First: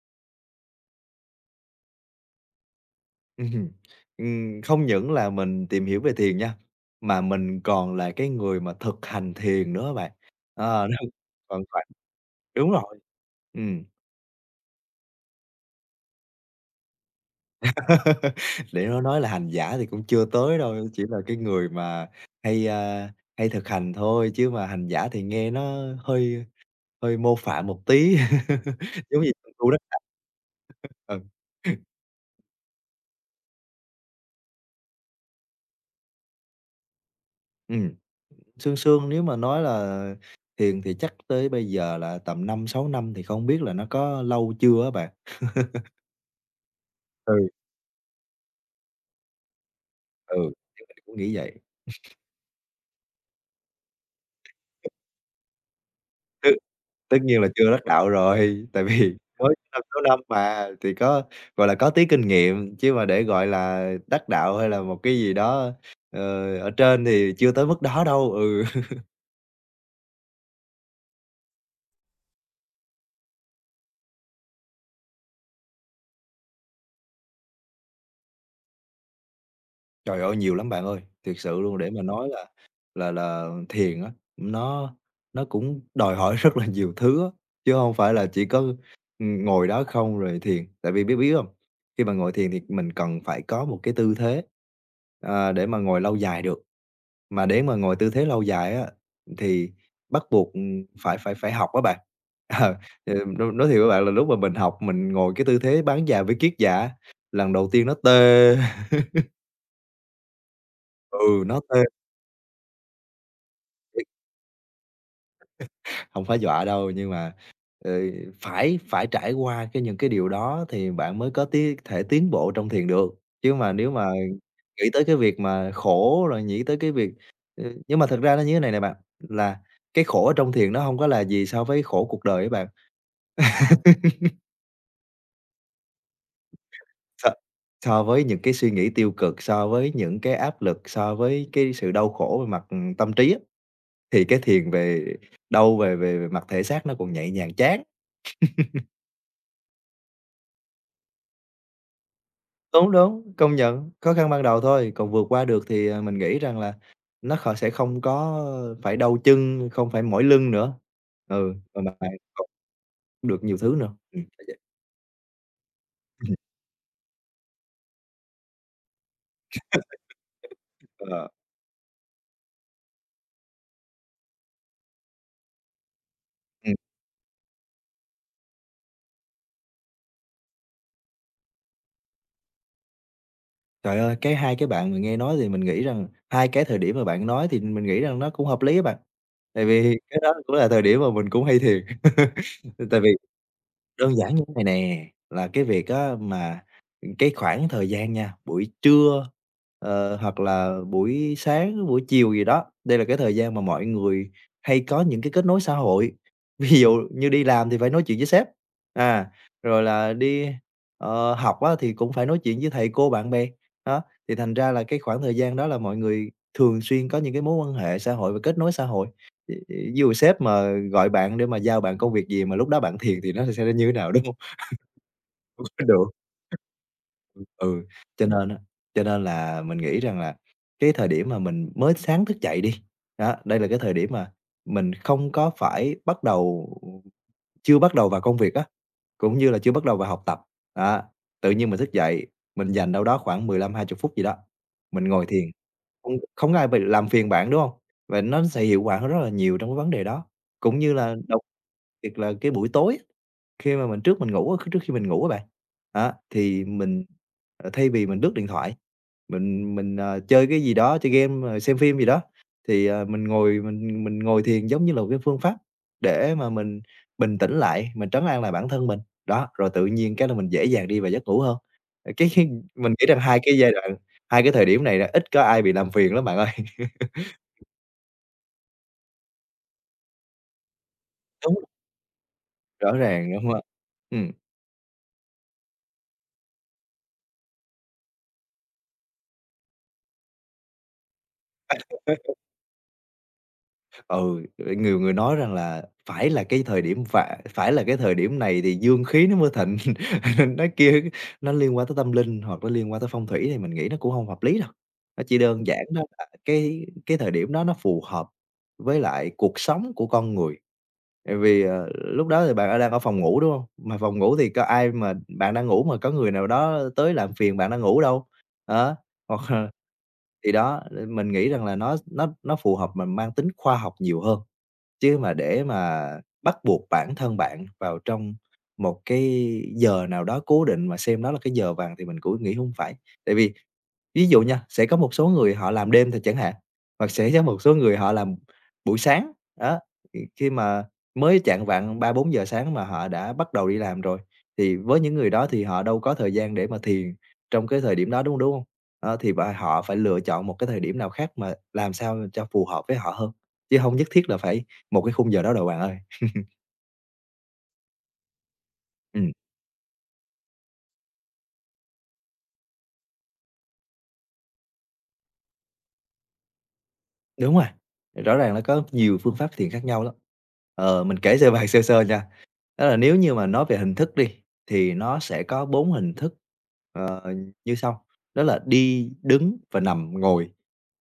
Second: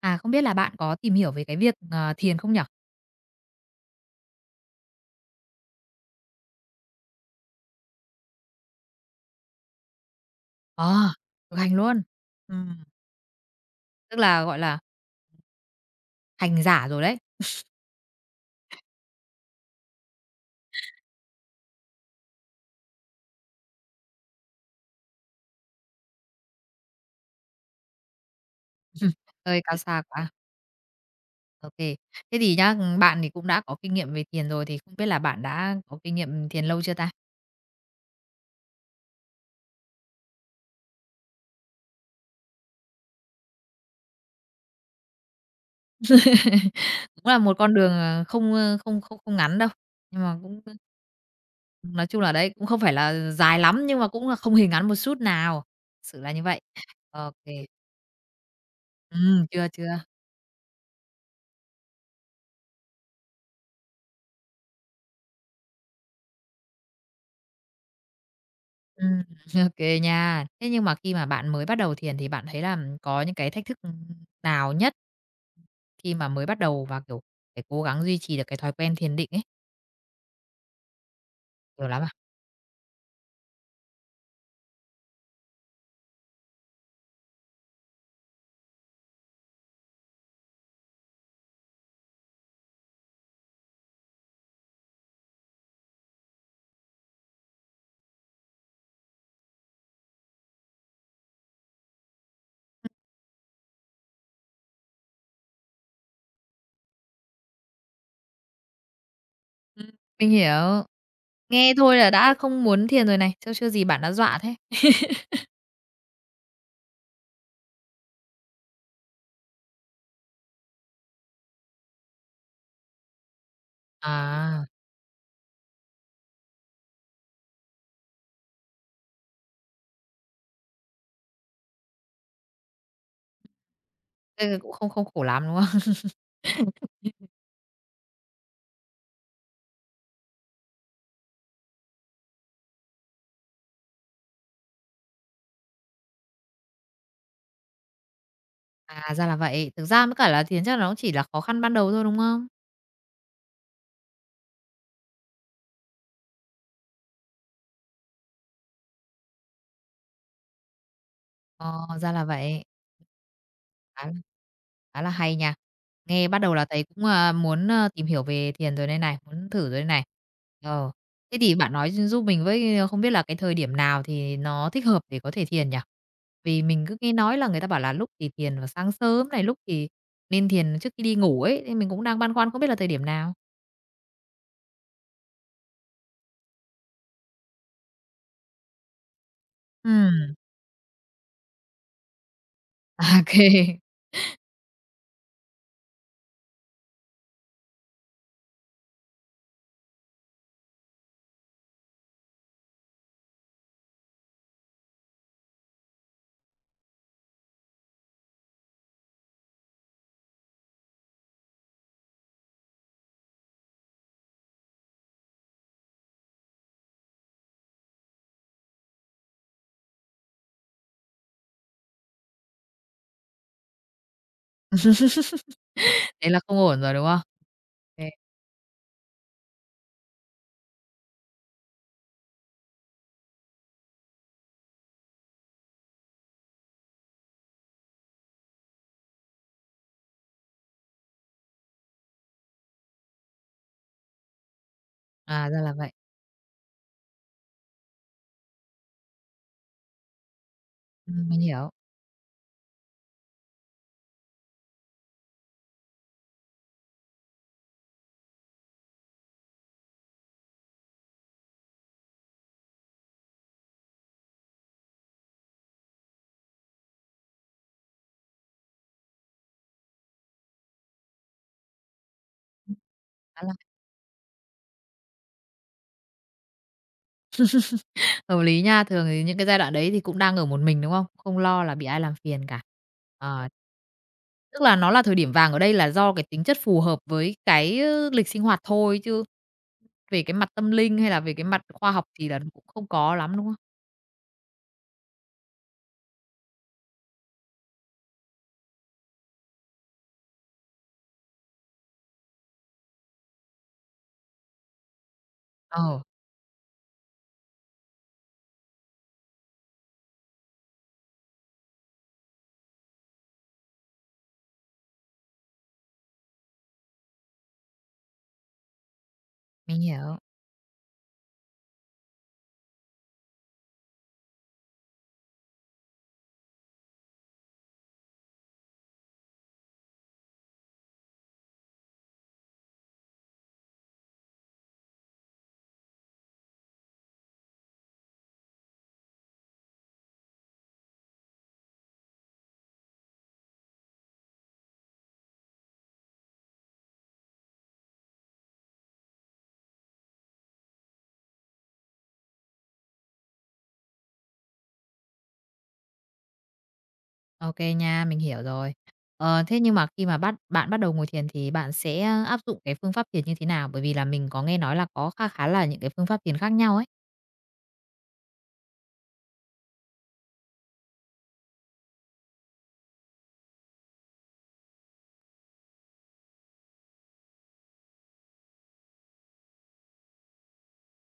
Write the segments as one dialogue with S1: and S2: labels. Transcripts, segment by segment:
S1: À, không biết là bạn có tìm hiểu về cái việc, thiền không nhở?
S2: Ừm, Không những là mình tìm hiểu về thiền nha, mà mình còn là cái người mà thực hành thiền nữa bạn. Ờ, đúng,
S1: Ờ, thực
S2: còn
S1: hành
S2: phải
S1: luôn.
S2: đúng
S1: Ừm,
S2: rồi, ừm,
S1: tức là, gọi là, hành giả rồi đấy.
S2: để nó nói là hành giả thì cũng chưa tới đâu, chỉ là cái người mà hay, a, hay thực hành thôi, chứ mà hành giả thì nghe nó hơi hơi mô phạm một tí, giống như
S1: Hơi
S2: tu
S1: cao
S2: đất Phật.
S1: xa quá. OK. Thế thì nhá, bạn thì cũng đã có kinh nghiệm về thiền rồi, thì không biết là bạn đã có kinh nghiệm thiền lâu chưa ta?
S2: Ừ. Sương sương nếu mà nói là thiền thì chắc tới bây giờ là tầm 5-6 năm thì không biết là nó có lâu chưa á bạn.
S1: Cũng là
S2: Ừ,
S1: một con đường, không, không ngắn đâu, nhưng
S2: ừ.
S1: mà cũng
S2: Thì mình cũng nghĩ vậy.
S1: nói chung là đấy, cũng không phải là dài lắm, nhưng mà cũng là không hề ngắn một chút nào, sự là như
S2: Tức
S1: vậy.
S2: tất
S1: OK.
S2: nhiên là chưa đắc đạo rồi, tại vì mới năm
S1: Chưa.
S2: sáu năm mà, thì có, gọi là, có tí kinh nghiệm, chứ mà để, gọi là, đắc đạo hay là một cái gì đó, ờ, ở trên thì chưa tới mức đó đâu. Ừ.
S1: Ừm, ô nha. Thế nhưng mà khi mà bạn mới bắt đầu thiền thì bạn thấy là có những cái thách thức, nào nhất khi mà mới bắt đầu và, kiểu, phải cố gắng duy trì được cái thói quen thiền định ấy,
S2: Trời ơi, nhiều lắm bạn ơi, thiệt sự luôn
S1: kiểu
S2: để mà
S1: lắm à?
S2: nói là thiền á, nó cũng đòi hỏi rất là nhiều thứ á, chứ hông phải là chỉ có, ngồi đó không rồi thiền. Tại vì biết biết hông? Khi mà ngồi thiền thì mình cần phải có một cái tư thế, để mà ngồi lâu dài được, mà để mà ngồi tư thế lâu dài á, thì bắt buộc, phải phải phải học á bạn. Ờ, ừ, nói thiệt với bạn là lúc mà mình học mình ngồi cái tư thế bán già với kiết già á, lần đầu tiên nó tê,
S1: Ừm, mình hiểu.
S2: ừ, nó
S1: Nghe
S2: tê.
S1: thôi là đã không muốn thiền rồi này, chứ chưa gì bạn đã dọa thế.
S2: Không phải dọa đâu, nhưng mà, ờ, phải phải trải qua cái những cái điều đó thì bạn mới có tí thể tiến bộ trong thiền được. Chứ mà nếu mà
S1: À.
S2: nghĩ tới cái việc mà khổ rồi nghĩ tới cái việc. Nhưng mà thật ra nó như thế này nè bạn, là cái khổ ở trong thiền nó không có là gì so với khổ cuộc đời ấy bạn.
S1: Ừ, cũng không không khổ lắm, đúng không?
S2: So so với những cái suy nghĩ tiêu cực, so với những cái áp lực, so với cái sự đau khổ về mặt, tâm trí á, thì cái thiền về đau về về về mặt thể xác nó còn nhẹ nhàng chán.
S1: À, ra là vậy. Thực ra mới cả là thiền chắc là nó chỉ là khó khăn ban đầu thôi, đúng không?
S2: Đúng, đúng, công nhận, khó khăn ban đầu thôi, còn vượt qua được thì, à, mình nghĩ rằng là nó sẽ không có phải đau chân, không phải mỏi lưng nữa. Ừ, mà
S1: Ờ,
S2: bạn
S1: ra là
S2: học
S1: vậy.
S2: được nhiều thứ nữa.
S1: Khá là,
S2: Phải vậy.
S1: khá là hay nha. Nghe bắt đầu là thấy cũng, à, muốn, tìm hiểu về thiền rồi đây này, muốn thử rồi đây này. Ờ,
S2: ờ,
S1: thế thì bạn nói giúp mình với, không biết là cái thời điểm nào thì nó thích hợp để có thể thiền nhỉ? Vì
S2: ừm,
S1: mình cứ nghe nói là người ta bảo là lúc thì thiền vào sáng sớm này, lúc thì nên thiền trước khi đi ngủ ấy, nên mình cũng đang băn khoăn không biết là thời điểm nào.
S2: Trời ơi, cái hai cái bạn mình nghe nói thì mình nghĩ rằng hai cái thời điểm mà bạn nói thì mình nghĩ rằng nó cũng hợp lý á bạn, tại vì cái đó
S1: Ừm,
S2: cũng là thời điểm mà mình cũng hay thiệt. Tại vì
S1: à, kê.
S2: Đơn giản như thế này nè, là cái việc á mà, cái khoảng thời gian nha, buổi trưa, hoặc là buổi sáng, buổi chiều gì đó, đây là cái thời gian mà mọi người hay có những cái kết nối xã hội. Ví dụ như đi làm thì phải nói chuyện với sếp, à, rồi là đi học á thì cũng phải nói chuyện với thầy cô, bạn bè, đó, thì thành ra là cái khoảng thời gian đó là mọi người thường xuyên có những cái mối quan hệ xã hội và kết nối xã hội. Ví ví dụ sếp mà gọi bạn để mà giao bạn công việc gì mà lúc đó bạn thiền thì nó sẽ như thế nào, đúng hông? Hông có được.
S1: Thế là không ổn rồi, đúng không?
S2: Ừ, ừ,
S1: Kê.
S2: cho nên á cho nên là mình nghĩ rằng là cái thời điểm mà mình mới sáng thức dậy đi, đó, đây là cái thời điểm mà mình không có phải bắt đầu chưa bắt đầu vào công việc á, cũng như là chưa bắt đầu vào học tập, đó, tự nhiên mình thức dậy, mình dành đâu đó khoảng 15 hai 20 phút gì đó, mình ngồi thiền,
S1: À, ra là vậy.
S2: không không có ai bị làm phiền bạn, đúng không. Và nó sẽ hiệu quả hơn rất là nhiều trong cái vấn đề đó, cũng như là
S1: Mình
S2: đầu.
S1: hiểu.
S2: Thiệt là cái buổi tối á, khi mà mình trước mình ngủ á, trước khi mình ngủ á bạn, đó, thì mình, thay vì mình lướt điện thoại, mình chơi cái gì đó, chơi game, rồi xem phim gì đó, thì, mình ngồi thiền giống như là một cái phương pháp để mà mình bình tĩnh lại, mình trấn an lại bản thân mình. Đó, rồi tự nhiên cái là mình dễ dàng đi vào giấc ngủ hơn. Cái mình nghĩ rằng hai
S1: Khá là
S2: cái giai đoạn, hai cái thời điểm này là ít có ai bị làm phiền lắm bạn ơi.
S1: hợp lý nha, thường thì những cái giai đoạn đấy thì cũng đang ở một mình, đúng không? Không
S2: Đúng,
S1: lo là bị ai làm phiền cả.
S2: rõ ràng, đúng
S1: Ờ,
S2: không ạ? Ừm.
S1: tức là nó là thời điểm vàng ở đây là do cái tính chất phù hợp với cái, lịch sinh hoạt thôi chứ về cái mặt tâm linh hay là về cái mặt khoa học thì là cũng không có lắm, đúng không?
S2: Ừ, nhiều người nói rằng là phải là cái thời điểm phải phải là cái thời điểm này thì dương khí nó mới thịnh, nên nó kia nó liên quan tới tâm linh hoặc nó liên quan tới phong thủy thì mình nghĩ nó cũng không hợp lý đâu. Nó chỉ đơn giản
S1: Ờ,
S2: đó là cái thời điểm đó nó phù hợp với lại cuộc sống của con người. Tại vì, lúc đó thì bạn đang ở phòng ngủ, đúng không? Mà phòng ngủ thì có ai mà bạn đang ngủ mà có người nào đó tới làm phiền bạn đang ngủ đâu. Đó, hoặc
S1: mình hiểu.
S2: thì đó, mình nghĩ rằng là nó phù hợp mà mang tính khoa học nhiều hơn. Chứ mà để mà bắt buộc bản thân bạn vào trong một cái giờ nào đó cố định mà xem đó là cái giờ vàng thì mình cũng nghĩ không phải. Tại vì Ví dụ nha, sẽ có một số người họ làm đêm thì chẳng hạn, hoặc sẽ có một số người họ làm buổi sáng, đó, thì khi mà mới chạng vạng 3-4 giờ sáng mà họ đã bắt đầu đi làm rồi, thì với những người đó thì họ đâu có thời gian để mà thiền trong cái thời điểm đó, đúng hông, đúng không? Đó, thì và họ phải lựa chọn một cái thời điểm nào khác mà làm sao cho phù hợp với họ hơn, chứ không nhất thiết là phải một cái khung giờ đó đâu bạn ơi.
S1: OK nha, mình hiểu rồi.
S2: Ừm.
S1: Ờ, thế nhưng mà khi mà bạn bắt đầu ngồi thiền thì bạn sẽ áp dụng cái phương pháp thiền như thế nào? Bởi vì là mình có nghe nói là có kha khá là những cái phương pháp thiền khác nhau ấy.
S2: Đúng rồi, rõ ràng nó có nhiều phương pháp thiền khác nhau lắm. Ờ, mình kể sơ bài sơ sơ nha. Đó là nếu như mà nói về hình thức đi, thì nó sẽ có 4 hình thức, ờ, như sau, đó là đi, đứng và nằm, ngồi.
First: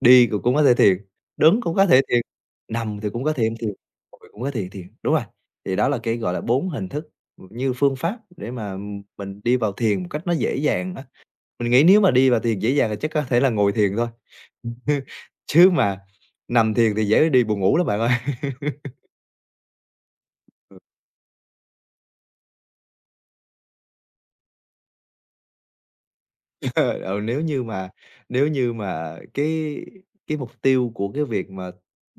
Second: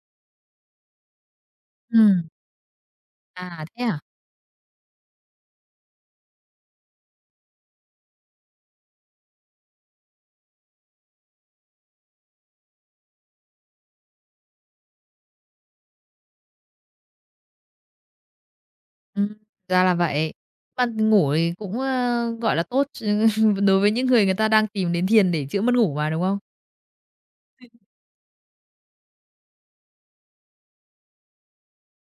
S2: Đi cũng có thể thiền, đứng cũng có thể thiền,
S1: Ừm,
S2: nằm thì cũng có thể
S1: à,
S2: thiền,
S1: thế à?
S2: ngồi cũng có thể thiền, đúng rồi. Thì đó là cái, gọi là, 4 hình thức như phương pháp để mà mình đi vào thiền một cách nó dễ dàng á. Mình nghĩ nếu mà đi vào thiền dễ dàng thì chắc có thể là ngồi thiền thôi. Chứ mà nằm thiền thì dễ đi buồn ngủ lắm bạn ơi.
S1: Ừm, ra là vậy. Mà ngủ thì cũng, gọi là, tốt chứ đối với những người người ta đang tìm đến thiền để chữa mất ngủ mà, đúng không?
S2: Ừ, nếu như mà cái mục tiêu của cái việc mà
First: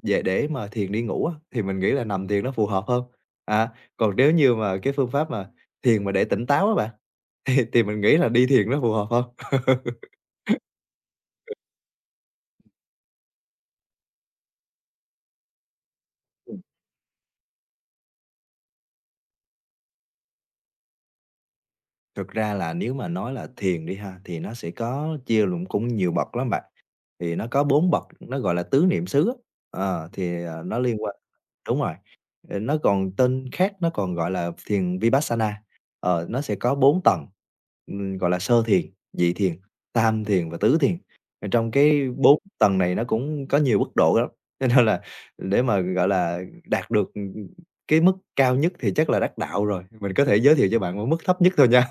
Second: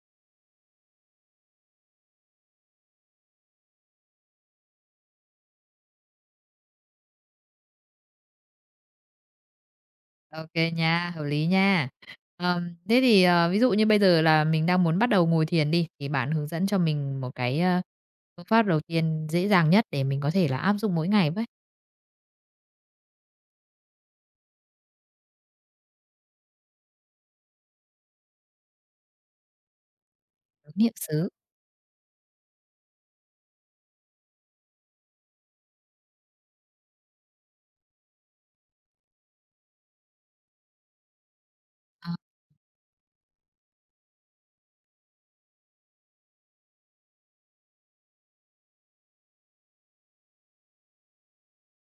S2: về để mà thiền đi ngủ á, thì mình nghĩ là nằm thiền nó phù hợp hơn. À, còn nếu như mà cái phương pháp mà thiền mà để tỉnh táo á bạn, thì mình nghĩ là đi thiền nó phù hợp hơn.
S1: Ô kê nha, hợp lý nha. Thế thì, ví dụ như bây giờ là mình đang muốn bắt đầu ngồi thiền đi, thì bạn hướng dẫn cho mình một cái, phương pháp đầu tiên dễ dàng nhất để mình có thể là áp dụng mỗi ngày với,
S2: Thực ra là nếu mà nói là thiền đi ha, thì nó sẽ có chia lụng cũng nhiều bậc lắm bạn. Thì nó có 4 bậc, nó gọi là tứ niệm xứ á, thì
S1: tống
S2: nó
S1: niệm
S2: liên quan.
S1: xứ.
S2: Đúng rồi, nó còn tên khác nó còn gọi là thiền Vipassana, nó sẽ có 4 tầng, gọi là sơ thiền, nhị thiền, tam thiền và tứ thiền. Trong cái
S1: Ờ,
S2: 4 tầng này nó cũng có nhiều mức độ lắm, cho nên là để mà, gọi là, đạt được cái mức cao nhất thì chắc là đắc đạo rồi, mình có thể giới thiệu cho bạn một mức thấp nhất thôi nha.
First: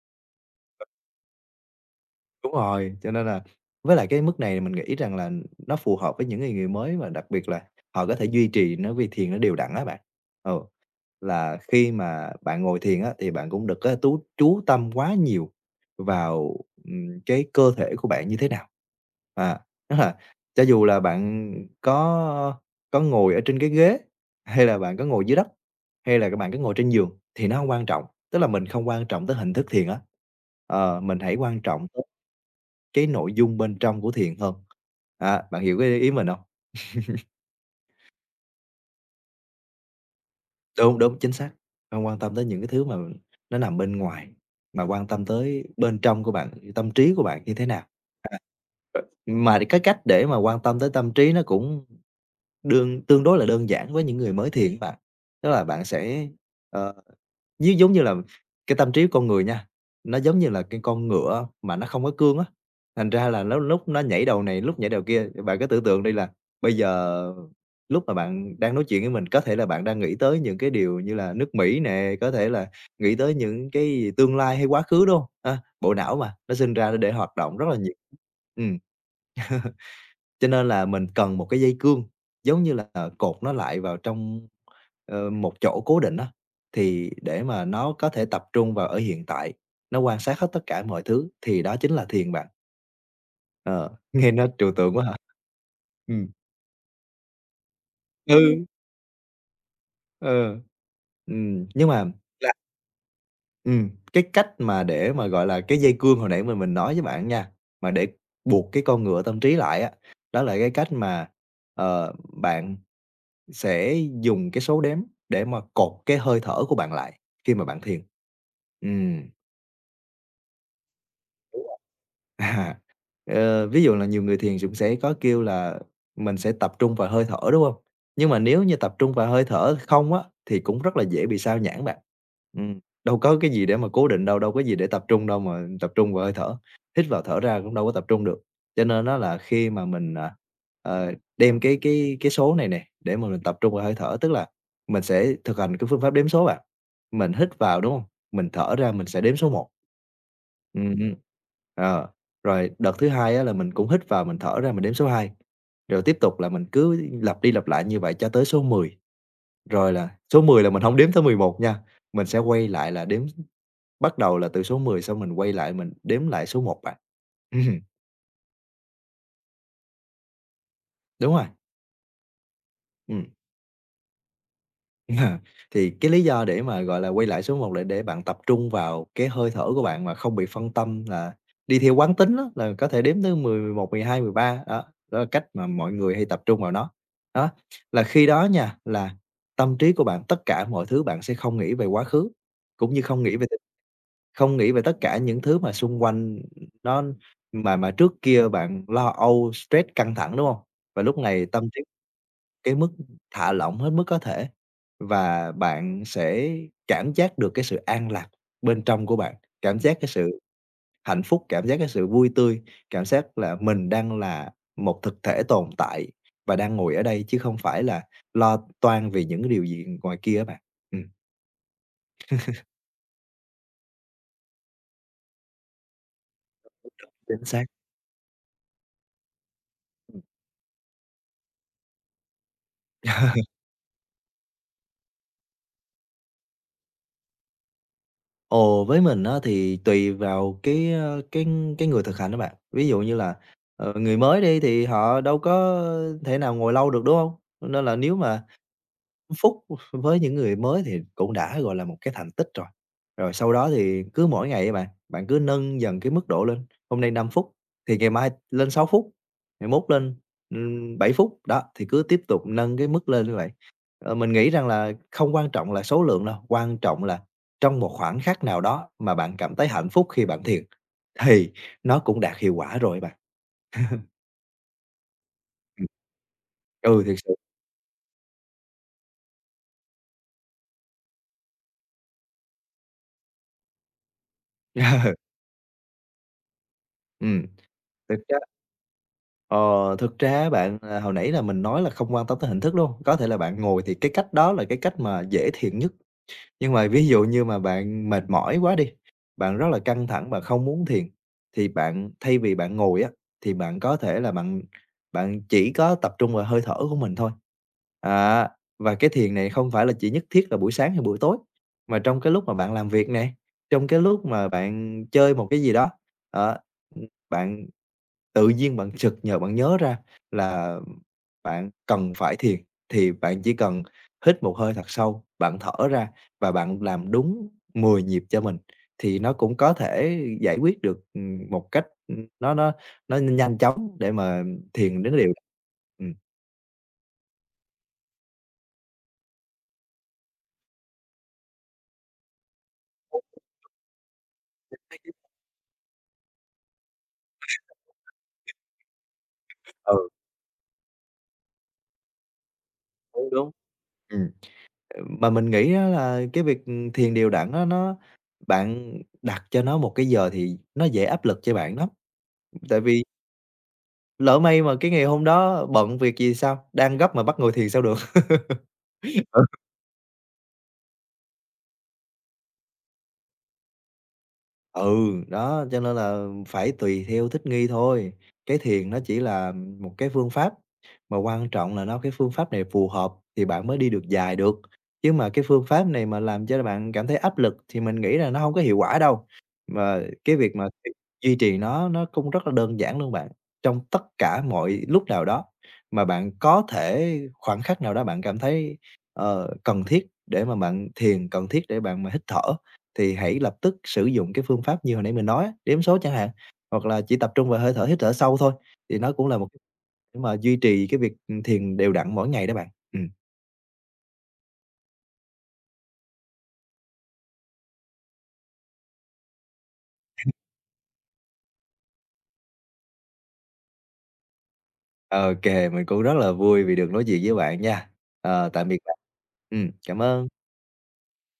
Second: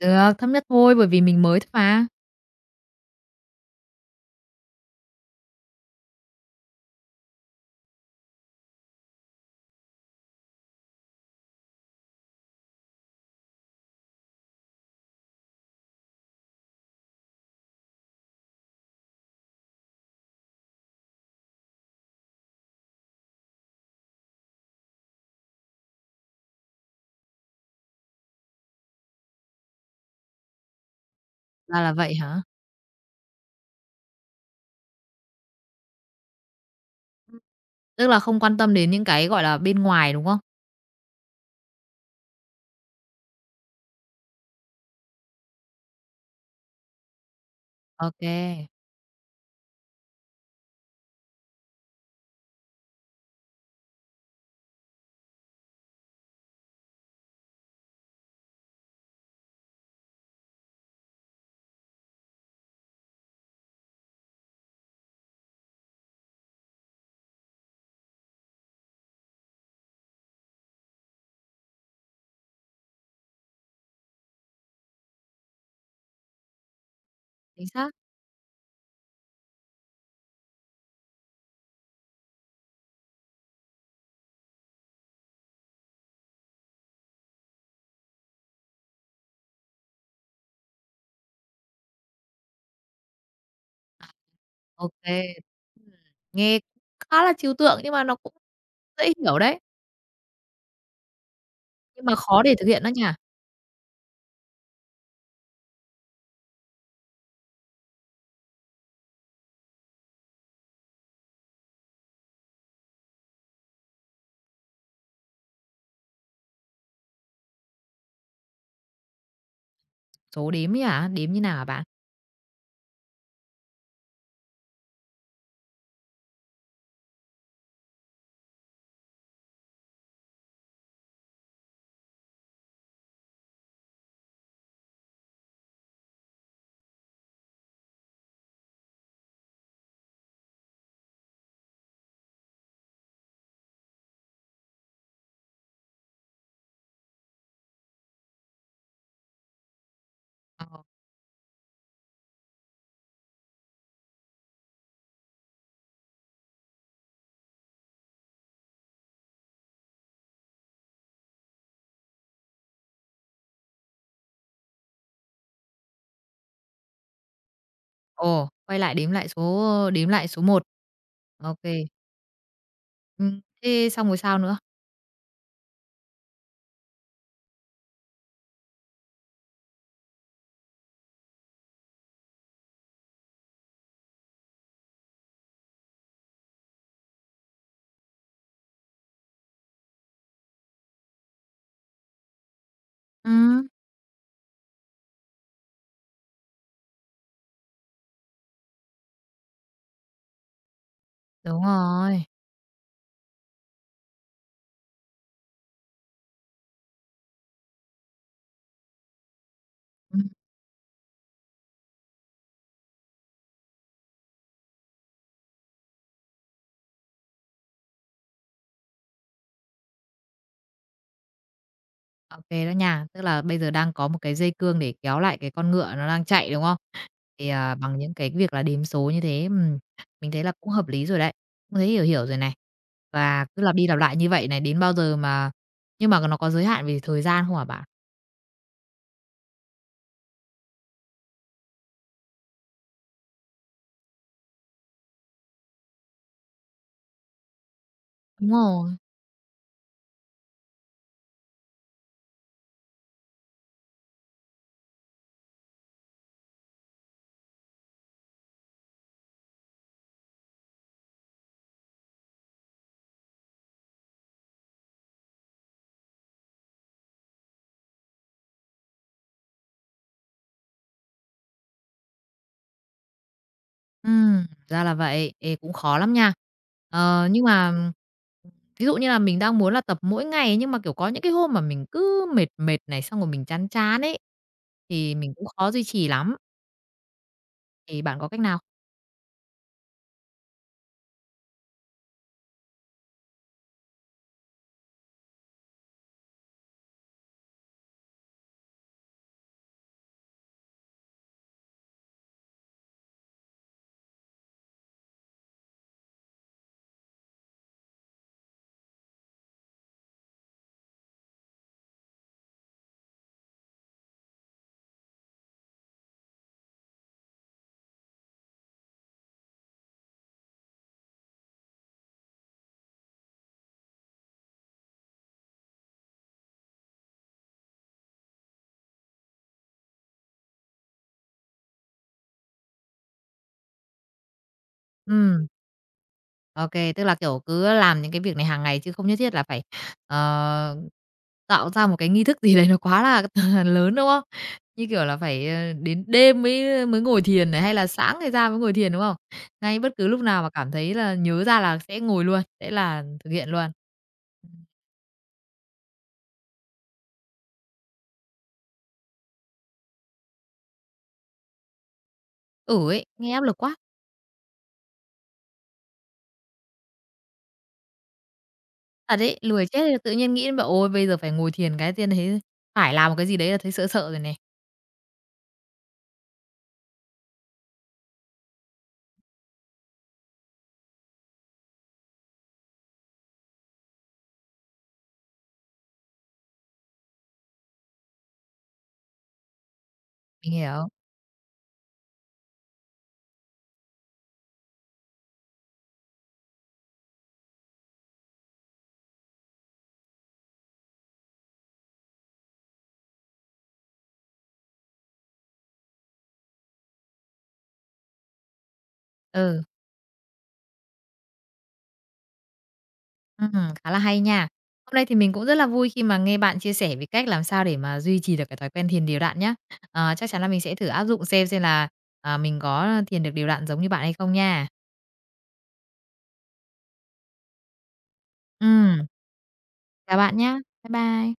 S1: được, thấp nhất thôi, bởi vì mình mới thôi mà.
S2: Đúng rồi, cho nên là với lại cái mức này mình nghĩ rằng là nó phù hợp với những người người mới và đặc biệt là họ có thể duy trì nó vì thiền nó đều đặn á bạn. Ừ, là khi mà bạn ngồi thiền á, thì bạn cũng đừng có chú tâm quá nhiều vào, cái cơ thể của bạn như thế nào. À, tức là cho dù là bạn có có ngồi ở trên cái ghế, hay là bạn có ngồi dưới đất, hay là các bạn có ngồi trên giường thì nó không quan trọng, tức là mình không quan trọng tới hình thức thiền á. Ờ, mình hãy quan
S1: Ra
S2: trọng
S1: là vậy hả?
S2: cái nội dung bên trong của thiền hơn. Á, bạn hiểu cái ý mình hông?
S1: Tức là không quan tâm đến những cái, gọi là, bên ngoài, đúng không?
S2: Đúng, đúng, chính xác, hông quan tâm tới những cái thứ mà nó nằm bên ngoài, mà quan tâm tới bên trong của bạn, tâm trí của bạn như thế nào.
S1: Ô
S2: À,
S1: kê,
S2: ờ, mà cái cách để mà quan tâm tới tâm trí nó cũng tương đối là đơn giản với những người mới thiền á bạn. Tức là bạn sẽ, ờ Như giống như là cái tâm trí của con người nha, nó giống như là cái con ngựa mà nó không có cương á, thành ra là nó lúc nó nhảy đầu này, lúc nhảy đầu kia. Bạn cứ tưởng tượng đi là bây giờ lúc mà bạn đang nói chuyện với mình, có thể là bạn đang nghĩ tới những cái điều như là nước Mỹ nè, có thể là nghĩ tới những cái tương lai hay quá khứ, đúng hông? A, bộ não mà, nó sinh ra để hoạt động rất
S1: chính
S2: là
S1: xác.
S2: nhiều. Ừm. Cho nên là mình cần một cái dây cương, giống như là, ờ, cột nó lại vào trong, ờ, một chỗ cố định á, thì để mà nó có thể tập trung vào ở hiện tại, nó quan sát hết tất cả mọi thứ, thì đó chính là thiền bạn. Ờ, nghe nó trừu
S1: Ô
S2: tượng quá hả?
S1: kê. Ừm,
S2: Ừm,
S1: nghe khá là trừu tượng nhưng mà nó cũng
S2: ừ,
S1: dễ hiểu đấy,
S2: ờ, nhưng mà
S1: nhưng mà khó
S2: là
S1: để thực hiện đó nha.
S2: cái cách mà để mà, gọi là, cái dây cương hồi nãy mình nói với bạn nha, mà để buộc cái con ngựa tâm trí lại á, đó là cái cách mà, ờ, bạn Sẽ dùng cái số đếm để mà cột cái hơi thở của bạn lại khi mà bạn thiền. Ừm.
S1: Số đếm ấy hả? Đếm như nào
S2: Đúng
S1: hả
S2: rồi.
S1: bạn?
S2: À, ví dụ là nhiều người thiền cũng sẽ có kêu là mình sẽ tập trung vào hơi thở, đúng không? Nhưng mà nếu như tập trung vào hơi thở không á, thì cũng rất là dễ bị sao nhãng bạn. Đâu có cái gì để mà cố định đâu, đâu có gì để tập trung đâu mà tập trung vào hơi thở, hít vào thở ra cũng đâu có tập trung được. Cho nên á là khi mà mình, à, ờ, đem cái số này nè, để mà mình tập trung vào hơi thở, tức là mình sẽ thực hành cái phương pháp đếm số bạn. Mình hít vào, đúng không? Mình thở ra mình sẽ đếm số một.
S1: Ờ,
S2: Hưm. Ờ, rồi đợt thứ hai á là mình cũng hít vào, mình thở ra mình đếm số hai, rồi tiếp tục là mình cứ lặp đi lặp lại như vậy cho tới số mười, rồi là số 10 là mình hổng đếm tới 11 nha, mình sẽ quay lại là đếm bắt đầu là từ số 10 xong mình quay lại mình đếm lại số một bạn. Ừm,
S1: ồ, quay lại đếm lại số một.
S2: đúng rồi,
S1: Ô kê.
S2: ừm.
S1: Thế xong rồi sao nữa?
S2: À, thì cái lý do để mà, gọi là, quay lại số một là để bạn tập trung vào cái hơi thở của bạn mà không bị phân tâm là đi theo quán tính á, là có thể đếm tới 10, 11, 12, 13, đó, đó là cách mà mọi người hay tập trung vào nó. Đó, là khi đó nha, là tâm trí của bạn, tất cả mọi thứ bạn sẽ không nghĩ về quá khứ, cũng như không nghĩ về
S1: Ừm.
S2: không nghĩ về tất cả những thứ mà xung quanh nó mà trước kia bạn lo âu, stress, căng thẳng, đúng không? Và lúc này
S1: Đúng
S2: tâm
S1: rồi.
S2: cái mức thả lỏng hết mức có thể và bạn sẽ cảm giác được cái sự an lạc bên trong của bạn, cảm giác cái
S1: Ừm.
S2: sự hạnh phúc, cảm giác cái sự vui tươi, cảm giác là mình đang là một thực thể tồn tại và đang ngồi ở đây chứ không phải là lo toan vì những cái điều gì ngoài kia á bạn. Ừm,
S1: OK đó nha. Tức là bây giờ đang có một cái dây cương để kéo lại cái con ngựa nó đang chạy, đúng không?
S2: chính
S1: Thì,
S2: xác.
S1: à, bằng những cái việc là đếm số như thế, mình thấy là cũng hợp lý rồi đấy, cũng thấy hiểu hiểu rồi này. Và cứ lặp đi lặp lại như vậy này, đến bao giờ mà nhưng mà nó có giới hạn về thời gian không hả bạn?
S2: Ồ, với mình á thì tùy vào cái, ơ, cái người thực hành đó bạn. Ví dụ như là, ờ, người mới đi thì họ đâu có thể nào ngồi lâu được, đúng không? Nên là nếu mà
S1: Đúng rồi.
S2: Phút với những người mới thì cũng đã, gọi là, một cái thành tích rồi. Rồi sau đó thì cứ mỗi ngày bạn cứ nâng dần cái mức độ lên, hôm nay 5 phút thì ngày mai lên 6 phút, ngày mốt lên, 7 phút, đó, thì cứ tiếp tục nâng cái mức lên như vậy. Ờ, mình nghĩ rằng là không quan trọng là số lượng đâu, quan trọng là trong một khoảng khắc nào đó mà bạn cảm thấy hạnh phúc khi bạn thiền, thì nó cũng đạt hiệu quả rồi bạn.
S1: Ra là vậy. Ê, cũng
S2: Ừm,
S1: khó lắm nha.
S2: ừ, thiệt
S1: Ờ,
S2: sự.
S1: nhưng mà ví dụ như là mình đang muốn là tập mỗi ngày ấy, nhưng mà, kiểu, có những cái hôm mà mình cứ mệt mệt này, xong rồi mình chán chán ấy, thì mình cũng khó duy trì lắm.
S2: Ừm,
S1: Thì bạn
S2: thực
S1: có
S2: ra
S1: cách nào?
S2: Ờ, thực ra á bạn, à, hồi nãy là mình nói là không quan tâm tới hình thức, đúng hông? Có thể là bạn ngồi thì cái cách đó là cái cách mà dễ thiện nhất, nhưng mà ví dụ như mà bạn mệt mỏi quá đi, bạn rất là căng thẳng, và không muốn thiền, thì bạn thay vì bạn ngồi á, thì bạn có thể là bạn bạn chỉ có tập trung vào hơi thở của mình thôi. À, và cái thiền này không phải là chỉ nhất thiết là buổi sáng hay buổi tối, mà trong cái lúc mà bạn làm việc nè, trong cái lúc mà bạn chơi một cái gì đó, đó, bạn tự nhiên bạn sực nhờ bạn nhớ ra là bạn cần phải thiền, thì bạn chỉ cần hít một hơi thật sâu, bạn thở ra và bạn làm đúng 10 nhịp cho mình, thì nó cũng có thể giải quyết được, một cách, nó nhanh chóng để mà thiền đến cái điều
S1: Ừm,
S2: ừm.
S1: ô tức là, kiểu, cứ làm những cái việc này hàng ngày chứ không nhất thiết là phải, ờ, tạo ra một cái nghi thức gì đấy nó quá là lớn, đúng không? Như kiểu là phải, đến đêm mới mới ngồi thiền này, hay là sáng ngày ra mới ngồi thiền, đúng không? Ngay bất
S2: Ừ,
S1: cứ lúc nào mà cảm thấy là nhớ ra là sẽ ngồi luôn, sẽ là
S2: đúng,
S1: thực hiện
S2: đúng.
S1: luôn.
S2: Ừm, mà mình nghĩ á là cái việc, thiền đều đặn á nó bạn đặt cho nó một cái giờ thì nó dễ áp lực cho bạn lắm, tại
S1: Ừ
S2: vì
S1: ấy, nghe áp lực quá,
S2: lỡ may mà cái ngày hôm đó bận việc gì sao, đang gấp mà bắt ngồi thiền sao được.
S1: thật ấy, lười chết đi, tự nhiên nghĩ đến bảo: "Ôi, bây giờ phải ngồi thiền cái tiên thấy phải làm một cái gì đấy là thấy sợ sợ rồi này."
S2: Ừ, đó, cho nên là phải tùy theo thích nghi thôi. Cái thiền nó chỉ là một cái phương pháp, mà quan trọng là nó cái phương pháp này phù hợp thì bạn mới đi được dài được. Chứ mà cái phương pháp này mà làm cho bạn cảm thấy áp lực thì mình nghĩ là nó không có hiệu quả đâu. Mà cái
S1: Mình
S2: việc mà
S1: hiểu,
S2: duy trì nó cũng rất là đơn giản luôn bạn. Trong tất cả mọi lúc nào đó mà bạn có thể khoảnh khắc nào đó bạn cảm thấy, ờ, cần thiết để mà bạn thiền, cần thiết để bạn mà hít thở thì hãy lập tức sử dụng cái phương pháp như hồi nãy mình nói á, đếm số chẳng hạn, hoặc là chỉ tập trung vào hơi thở, hít thở sâu thôi, thì nó cũng là một cái
S1: ừ.
S2: để mà duy trì cái việc, ừ, thiền đều đặn mỗi ngày đó bạn. Ừm.
S1: Ừm, khá là hay nha. Hôm nay thì mình cũng rất là vui khi mà nghe bạn chia sẻ về cách làm sao để mà duy trì được cái thói quen thiền đều đặn nhá. Ờ, chắc chắn là mình sẽ thử áp dụng xem là, à, mình có thiền được đều đặn giống như bạn hay không nha.
S2: Ô, mình cũng rất là vui vì được nói chuyện với bạn nha. Ờ, tạm biệt bạn.
S1: Ừm,
S2: Cảm
S1: chào bạn
S2: ơn.
S1: nhá. Bye bye.